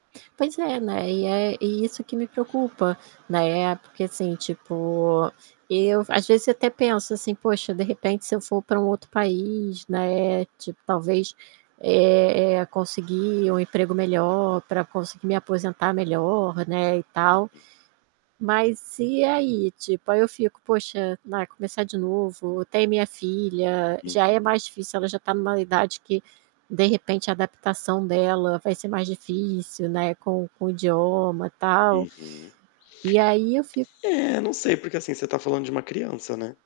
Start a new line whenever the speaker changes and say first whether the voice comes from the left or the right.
right: Pois é, né, e é e isso que me preocupa. Na época, assim, tipo, eu, às vezes, até penso, assim: "Poxa, de repente, se eu for para um outro país, né, tipo, talvez, eh eh, conseguir um emprego melhor, para conseguir me aposentar melhor, né, e tal".
left: [unintelligible]
right: Mas e aí, tipo, aí eu fico: "Poxa, na começar de novo tem minha filha, já é
left: Uhum.
right: mais difícil. Ela já está em uma idade que, de repente, a adaptação dela vai ser mais difícil, né, com com o idioma, tal".
left: Uhum.
right: E aí eu fico
left: É, não sei, porque, assim, você está falando de uma criança, né?